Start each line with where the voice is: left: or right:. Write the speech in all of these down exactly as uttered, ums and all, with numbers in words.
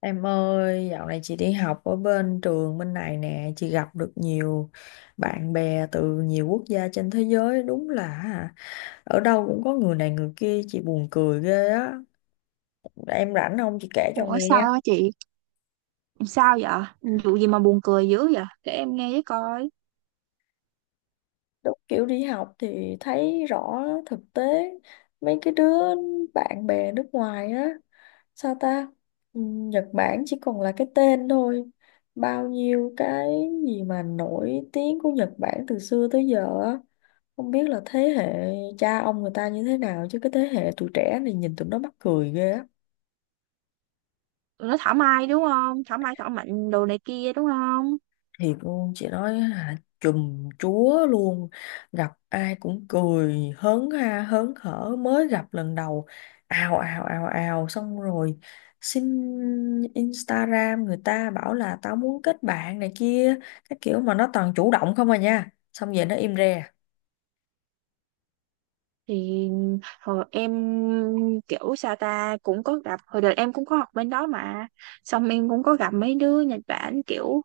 left: Em ơi, dạo này chị đi học ở bên trường bên này nè, chị gặp được nhiều bạn bè từ nhiều quốc gia trên thế giới, đúng là hả, ở đâu cũng có người này người kia, chị buồn cười ghê á. Em rảnh không? Chị kể cho
right: Ủa
left: nghe.
right: sao á chị? Sao vậy? Vụ gì mà buồn cười dữ vậy? Để em nghe với coi.
left: Đúng kiểu đi học thì thấy rõ thực tế mấy cái đứa bạn bè nước ngoài á, sao ta. Ừm, Nhật Bản chỉ còn là cái tên thôi, bao nhiêu cái gì mà nổi tiếng của Nhật Bản từ xưa tới giờ á, không biết là thế hệ cha ông người ta như thế nào, chứ cái thế hệ tụi trẻ này nhìn tụi nó mắc cười ghê á.
right: Tụi nó thảo mai đúng không? Thảo mai thảo mạnh đồ này kia đúng không?
left: Thiệt luôn, chị nói là chùm chúa luôn, gặp ai cũng cười hớn ha hớn hở mới gặp lần đầu, ào ào ào ào, xong rồi xin Instagram người ta, bảo là tao muốn kết bạn này kia. Cái kiểu mà nó toàn chủ động không à nha, xong về nó im re.
right: Thì hồi em kiểu sao ta cũng có gặp, hồi đời em cũng có học bên đó mà, xong em cũng có gặp mấy đứa Nhật Bản kiểu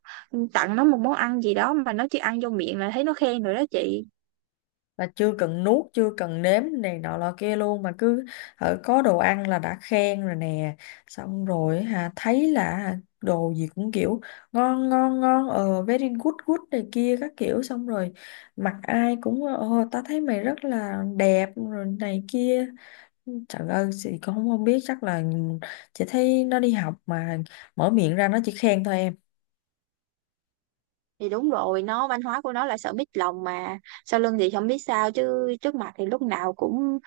right: tặng nó một món ăn gì đó mà nó chỉ ăn vô miệng là thấy nó khen rồi đó chị.
left: Là chưa cần nuốt chưa cần nếm này nọ lọ kia luôn, mà cứ ở có đồ ăn là đã khen rồi nè. Xong rồi hả, thấy là hả, đồ gì cũng kiểu ngon ngon ngon, ờ very good good này kia các kiểu, xong rồi mặt ai cũng ờ ta thấy mày rất là đẹp rồi này kia. Trời ơi, chị cũng không, không biết, chắc là chị thấy nó đi học mà mở miệng ra nó chỉ khen thôi em.
right: Thì đúng rồi, nó văn hóa của nó là sợ mít lòng mà, sau lưng thì không biết sao chứ trước mặt thì lúc nào cũng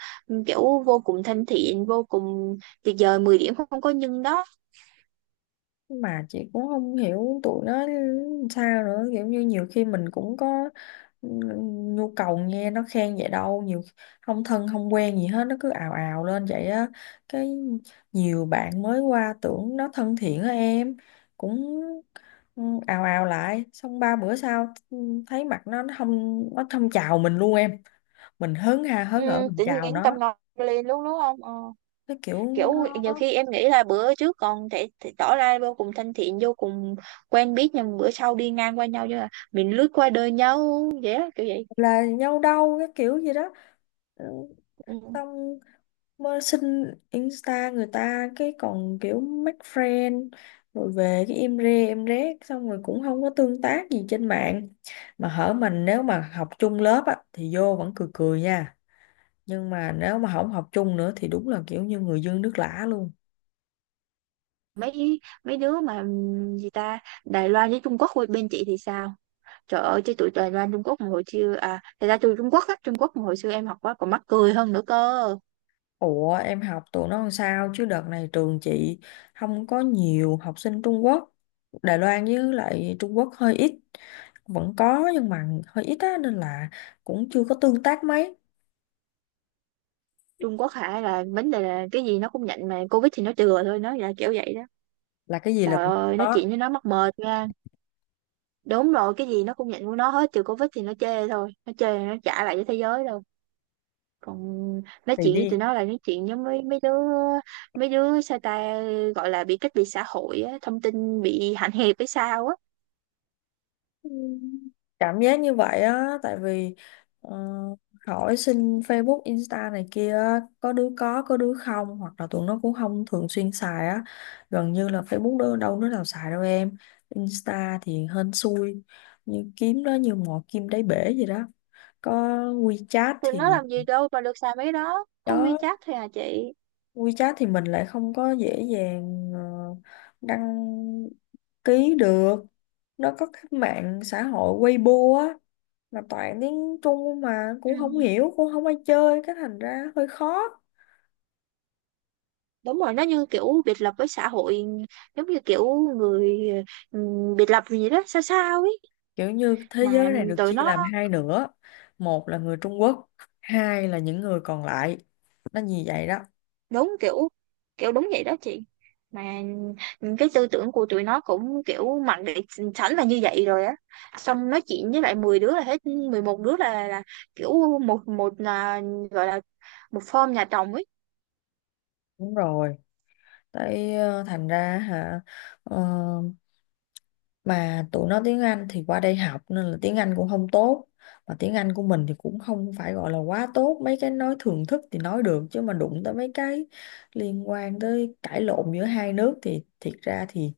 right: kiểu vô cùng thân thiện, vô cùng tuyệt vời mười điểm không có nhưng đó.
left: Mà chị cũng không hiểu tụi nó sao nữa, kiểu như nhiều khi mình cũng có nhu cầu nghe nó khen vậy đâu, nhiều không thân không quen gì hết nó cứ ào ào lên vậy á. Cái nhiều bạn mới qua tưởng nó thân thiện á em, cũng ừ, ào ào lại, xong ba bữa sau ừ, thấy mặt nó, nó không nó không chào mình luôn em, mình hớn ha
right: Ừ,
left: hớn ở mình
right: tự
left: chào
right: nhiên tâm
left: nó.
right: ngọt lên luôn đúng không ờ.
left: Cái kiểu
right: Kiểu
left: nó
right: nhiều khi em nghĩ là bữa trước còn thể, thể tỏ ra vô cùng thân thiện, vô cùng quen biết, nhưng bữa sau đi ngang qua nhau như là mình lướt qua đời nhau vậy á, kiểu vậy.
left: là nhau đâu, cái kiểu gì đó. Ừ,
right: Ừ.
left: xong mới xin Insta người ta, cái còn kiểu make friend rồi về cái im re em rét, xong rồi cũng không có tương tác gì trên mạng. Mà hở, mình nếu mà học chung lớp á thì vô vẫn cười cười nha, nhưng mà nếu mà không học chung nữa thì đúng là kiểu như người dưng nước lã luôn.
right: mấy mấy đứa mà ừm, gì ta, Đài Loan với Trung Quốc bên chị thì sao? Trời ơi, chứ tụi Đài Loan Trung Quốc mà hồi xưa à, thật ra tôi Trung Quốc á, Trung Quốc mà hồi xưa em học quá còn mắc cười hơn nữa cơ.
left: Ủa em học tụi nó làm sao, chứ đợt này trường chị không có nhiều học sinh Trung Quốc. Đài Loan với lại Trung Quốc hơi ít, vẫn có nhưng mà hơi ít á, nên là cũng chưa có tương tác mấy.
right: Trung Quốc hả, là vấn đề là cái gì nó cũng nhận mà Covid thì nó chừa thôi, nó là kiểu vậy đó.
left: Là cái gì là
right: Trời
left: cũng
right: ơi, nói
left: có,
right: chuyện với nó mắc mệt nha. Đúng rồi, cái gì nó cũng nhận của nó hết, trừ Covid thì nó chê thôi, nó chê nó trả lại cho thế giới đâu. Còn nói
left: thì
right: chuyện với tụi
left: đi.
right: nó là nói chuyện với mấy mấy đứa mấy đứa sao ta gọi là bị cách biệt xã hội á, thông tin bị hạn hẹp hay sao á.
left: Ừ. Cảm giác như vậy á, tại vì ờ, hỏi xin Facebook Insta này kia á, có đứa có có đứa không, hoặc là tụi nó cũng không thường xuyên xài á, gần như là Facebook đâu, đâu đứa nào xài đâu em. Insta thì hên xui, như kiếm đó như mò kim đáy bể gì đó. Có WeChat
right: Tụi nó
left: thì
right: làm gì đâu mà được xài mấy đó, có
left: đó,
right: WeChat thôi à chị.
left: WeChat thì mình lại không có dễ dàng ờ, đăng ký được. Nó có cái mạng xã hội Weibo á, mà toàn tiếng Trung mà
right: Ừ.
left: cũng không hiểu, cũng không ai chơi, cái thành ra hơi khó.
right: Đúng rồi, nó như kiểu biệt lập với xã hội, giống như kiểu người, ừ, biệt lập gì đó sao sao ấy.
left: Kiểu như thế giới
right: Mà
left: này được
right: tụi
left: chia làm
right: nó
left: hai nửa, một là người Trung Quốc, hai là những người còn lại. Nó như vậy đó.
right: đúng kiểu kiểu đúng vậy đó chị. Mà cái tư tưởng của tụi nó cũng kiểu mặc định sẵn là như vậy rồi á, xong nói chuyện với lại mười đứa là hết mười một đứa là là kiểu một một là gọi là một form nhà chồng ấy.
left: Đúng rồi. Tại ờ, thành ra hả, ờ, mà tụi nó tiếng Anh thì qua đây học nên là tiếng Anh cũng không tốt, mà tiếng Anh của mình thì cũng không phải gọi là quá tốt, mấy cái nói thường thức thì nói được, chứ mà đụng tới mấy cái liên quan tới cãi lộn giữa hai nước thì thiệt ra thì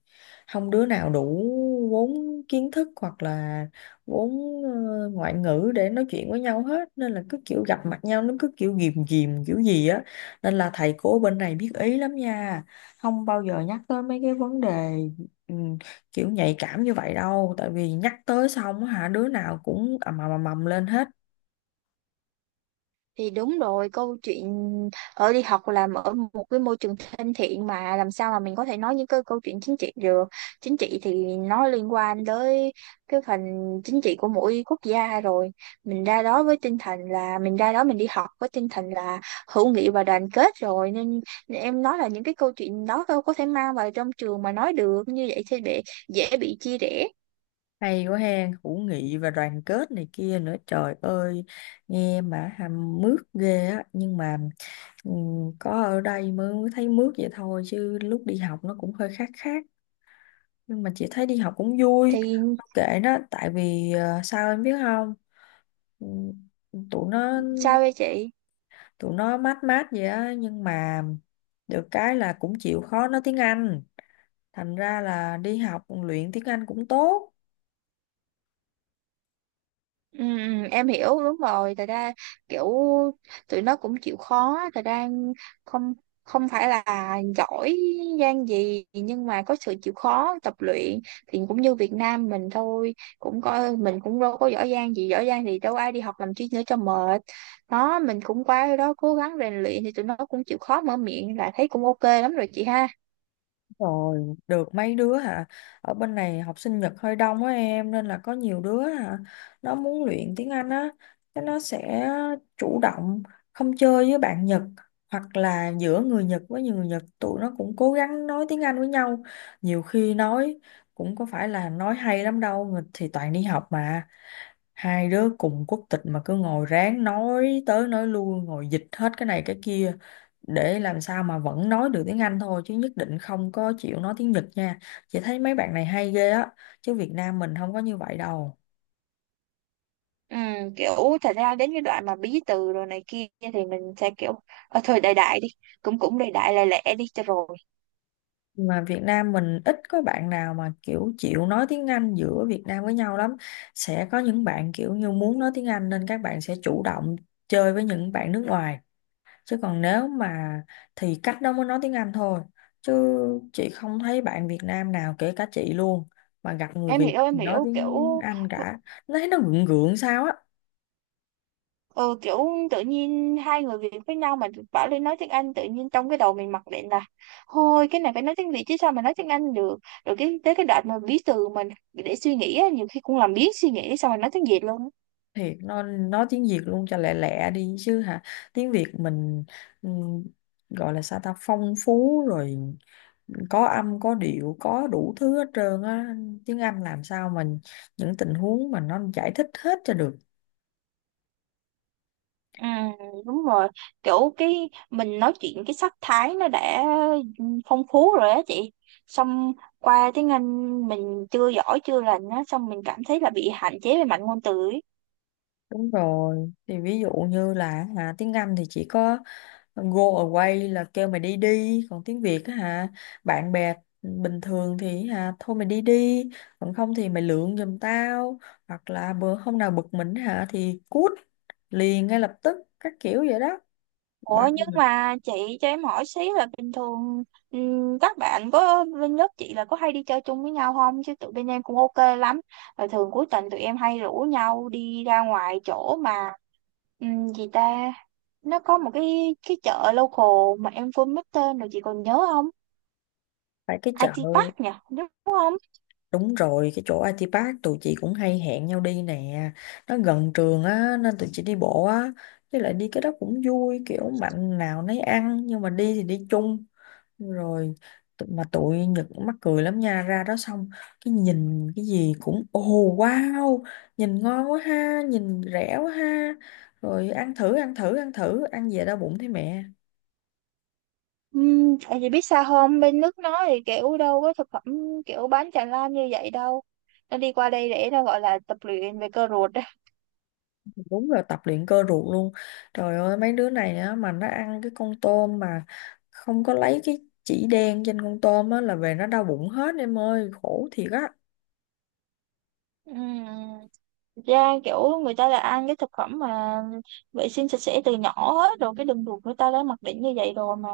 left: không đứa nào đủ vốn kiến thức, hoặc là vốn ờ, ngoại ngữ để nói chuyện với nhau hết, nên là cứ kiểu gặp mặt nhau nó cứ kiểu ghìm ghìm kiểu gì á. Nên là thầy cô bên này biết ý lắm nha, không bao giờ nhắc tới mấy cái vấn đề ừ, kiểu nhạy cảm như vậy đâu, tại vì nhắc tới xong á hả đứa nào cũng ầm ầm ầm ầm lên hết.
right: Thì đúng rồi, câu chuyện ở đi học làm ở một cái môi trường thân thiện mà làm sao mà mình có thể nói những cái câu chuyện chính trị được. Chính trị thì nó liên quan tới cái phần chính trị của mỗi quốc gia rồi, mình ra đó với tinh thần là mình ra đó mình đi học với tinh thần là hữu nghị và đoàn kết rồi, nên em nói là những cái câu chuyện đó đâu có thể mang vào trong trường mà nói được, như vậy thì bị dễ bị chia rẽ.
left: Hay quá hen, hữu nghị và đoàn kết này kia nữa, trời ơi, nghe mà hàm mướt ghê á. Nhưng mà ừm, có ở đây mới thấy mướt vậy thôi, chứ lúc đi học nó cũng hơi khác khác. Nhưng mà chị thấy đi học cũng vui.
right: Thì
left: Không, kệ nó, tại vì ờ, sao em biết không, Ừm, tụi nó,
right: sao vậy chị?
left: tụi nó mát mát vậy á nhưng mà được cái là cũng chịu khó nói tiếng Anh, thành ra là đi học luyện tiếng Anh cũng tốt.
right: Ừ, ừ, em hiểu, đúng rồi thật ra kiểu tụi nó cũng chịu khó, thật ra không không phải là giỏi giang gì nhưng mà có sự chịu khó tập luyện, thì cũng như Việt Nam mình thôi cũng coi, mình cũng đâu có giỏi giang gì, giỏi giang thì đâu ai đi học làm chi nữa cho mệt. Đó mình cũng qua đó cố gắng rèn luyện thì tụi nó cũng chịu khó, mở miệng là thấy cũng ok lắm rồi chị ha.
left: Rồi được mấy đứa hả, ở bên này học sinh Nhật hơi đông á em, nên là có nhiều đứa hả, nó muốn luyện tiếng Anh á, cái nó sẽ chủ động không chơi với bạn Nhật, hoặc là giữa người Nhật với người Nhật tụi nó cũng cố gắng nói tiếng Anh với nhau. Nhiều khi nói cũng có phải là nói hay lắm đâu, người thì toàn đi học mà, hai đứa cùng quốc tịch mà cứ ngồi ráng nói tới nói lui, ngồi dịch hết cái này cái kia để làm sao mà vẫn nói được tiếng Anh thôi, chứ nhất định không có chịu nói tiếng Nhật nha. Chị thấy mấy bạn này hay ghê á, chứ Việt Nam mình không có như vậy đâu.
right: Ừ, kiểu thật ra đến cái đoạn mà bí từ rồi này kia thì mình sẽ kiểu ờ, thôi đại đại đi, cũng cũng đại đại lẹ lẹ đi cho rồi.
left: Mà Việt Nam mình ít có bạn nào mà kiểu chịu nói tiếng Anh giữa Việt Nam với nhau lắm. Sẽ có những bạn kiểu như muốn nói tiếng Anh nên các bạn sẽ chủ động chơi với những bạn nước ngoài, chứ còn nếu mà thì cách đó mới nói tiếng Anh thôi, chứ chị không thấy bạn Việt Nam nào, kể cả chị luôn, mà gặp người
right: Em
left: Việt
right: hiểu em
left: thì nói
right: hiểu
left: tiếng
right: kiểu,
left: Anh cả. Nó thấy nó gượng gượng sao á.
right: ừ, kiểu tự nhiên hai người Việt với nhau mà bảo lên nói tiếng Anh, tự nhiên trong cái đầu mình mặc định là thôi cái này phải nói tiếng Việt chứ sao mà nói tiếng Anh được, rồi cái tới cái đoạn mà bí từ mình để suy nghĩ á, nhiều khi cũng làm biến suy nghĩ xong rồi nói tiếng Việt luôn á.
left: Thiệt, nó nói tiếng Việt luôn cho lẹ lẹ đi chứ hả. Tiếng Việt mình ừm, gọi là sao ta, phong phú rồi, có âm có điệu có đủ thứ hết trơn á, tiếng Anh làm sao mình những tình huống mà nó giải thích hết cho được.
right: Ừ, đúng rồi, kiểu cái mình nói chuyện cái sắc thái nó đã phong phú rồi á chị, xong qua tiếng Anh mình chưa giỏi chưa lành á, xong mình cảm thấy là bị hạn chế về mặt ngôn từ ấy.
left: Đúng rồi, thì ví dụ như là hả, tiếng Anh thì chỉ có Go away là kêu mày đi đi, còn tiếng Việt á hả, bạn bè bình thường thì hả thôi mày đi đi, còn không thì mày lượn giùm tao, hoặc là bữa hôm nào bực mình hả thì cút liền ngay lập tức, các kiểu vậy đó. Bao
right: Ủa nhưng
left: nhiêu người-
right: mà chị cho em hỏi xí là bình thường ừm, các bạn có bên lớp chị là có hay đi chơi chung với nhau không? Chứ tụi bên em cũng ok lắm. Là thường cuối tuần tụi em hay rủ nhau đi ra ngoài chỗ mà ừm, gì ta? Nó có một cái cái chợ local mà em quên mất tên rồi chị còn nhớ không?
left: tại cái chợ
right: i tê Park nhỉ, đúng không?
left: đúng rồi, cái chỗ i tê Park tụi chị cũng hay hẹn nhau đi nè, nó gần trường á nên tụi chị đi bộ á. Với lại đi cái đó cũng vui, kiểu mạnh nào nấy ăn nhưng mà đi thì đi chung. Rồi tụ- mà tụi Nhật cũng mắc cười lắm nha, ra đó xong cái nhìn cái gì cũng ồ, wow, nhìn ngon quá ha, nhìn rẻ quá ha, rồi ăn thử ăn thử ăn thử ăn về đau bụng thấy mẹ.
right: Uhm, tại vì biết sao không, bên nước nó thì kiểu đâu có thực phẩm kiểu bán tràn lan như vậy đâu. Nó đi qua đây để nó gọi là tập luyện về cơ ruột đó.
left: Đúng là tập luyện cơ ruột luôn, trời ơi mấy đứa này á mà nó ăn cái con tôm mà không có lấy cái chỉ đen trên con tôm á là về nó đau bụng hết em ơi, khổ thiệt á.
right: Ừm, ra kiểu người ta là ăn cái thực phẩm mà vệ sinh sạch sẽ từ nhỏ hết rồi, cái đường ruột người ta đã mặc định như vậy rồi mà.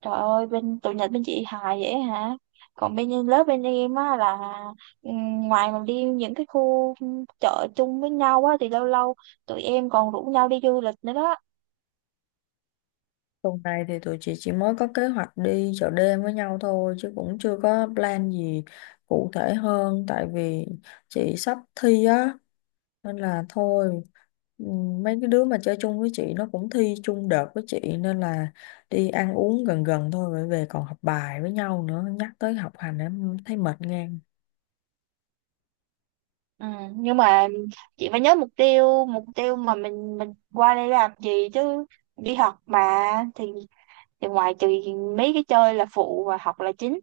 right: Trời ơi bên tụi Nhật bên chị hài vậy hả? Còn bên lớp bên em á là ừm, ngoài mà đi những cái khu chợ chung với nhau á thì lâu lâu tụi em còn rủ nhau đi du lịch nữa đó.
left: Tuần này thì tụi chị chỉ mới có kế hoạch đi chợ đêm với nhau thôi, chứ cũng chưa có plan gì cụ thể hơn, tại vì chị sắp thi á, nên là thôi, ừm, mấy cái đứa mà chơi chung với chị nó cũng thi chung đợt với chị, nên là đi ăn uống gần gần thôi rồi về còn học bài với nhau nữa. Nhắc tới học hành em thấy mệt ngang.
right: Ừ, nhưng mà chị phải nhớ mục tiêu mục tiêu mà mình mình qua đây làm gì chứ? Đi học mà thì thì ngoài trừ mấy cái chơi là phụ và học là chính,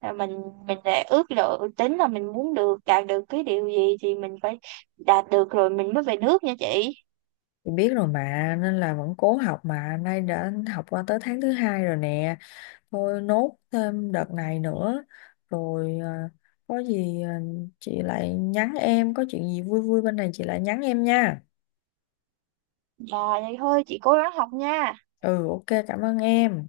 right: là mình mình đã ước lượng tính là mình muốn được đạt được cái điều gì thì mình phải đạt được rồi mình mới về nước nha chị.
left: Chị biết rồi mà, nên là vẫn cố học, mà nay đã học qua tới tháng thứ hai rồi nè, thôi nốt thêm đợt này nữa rồi à, có gì à, chị lại nhắn em, có chuyện gì vui vui bên này chị lại nhắn em nha.
right: Rồi vậy thôi chị cố gắng học nha.
left: Ừ, ok, cảm ơn em.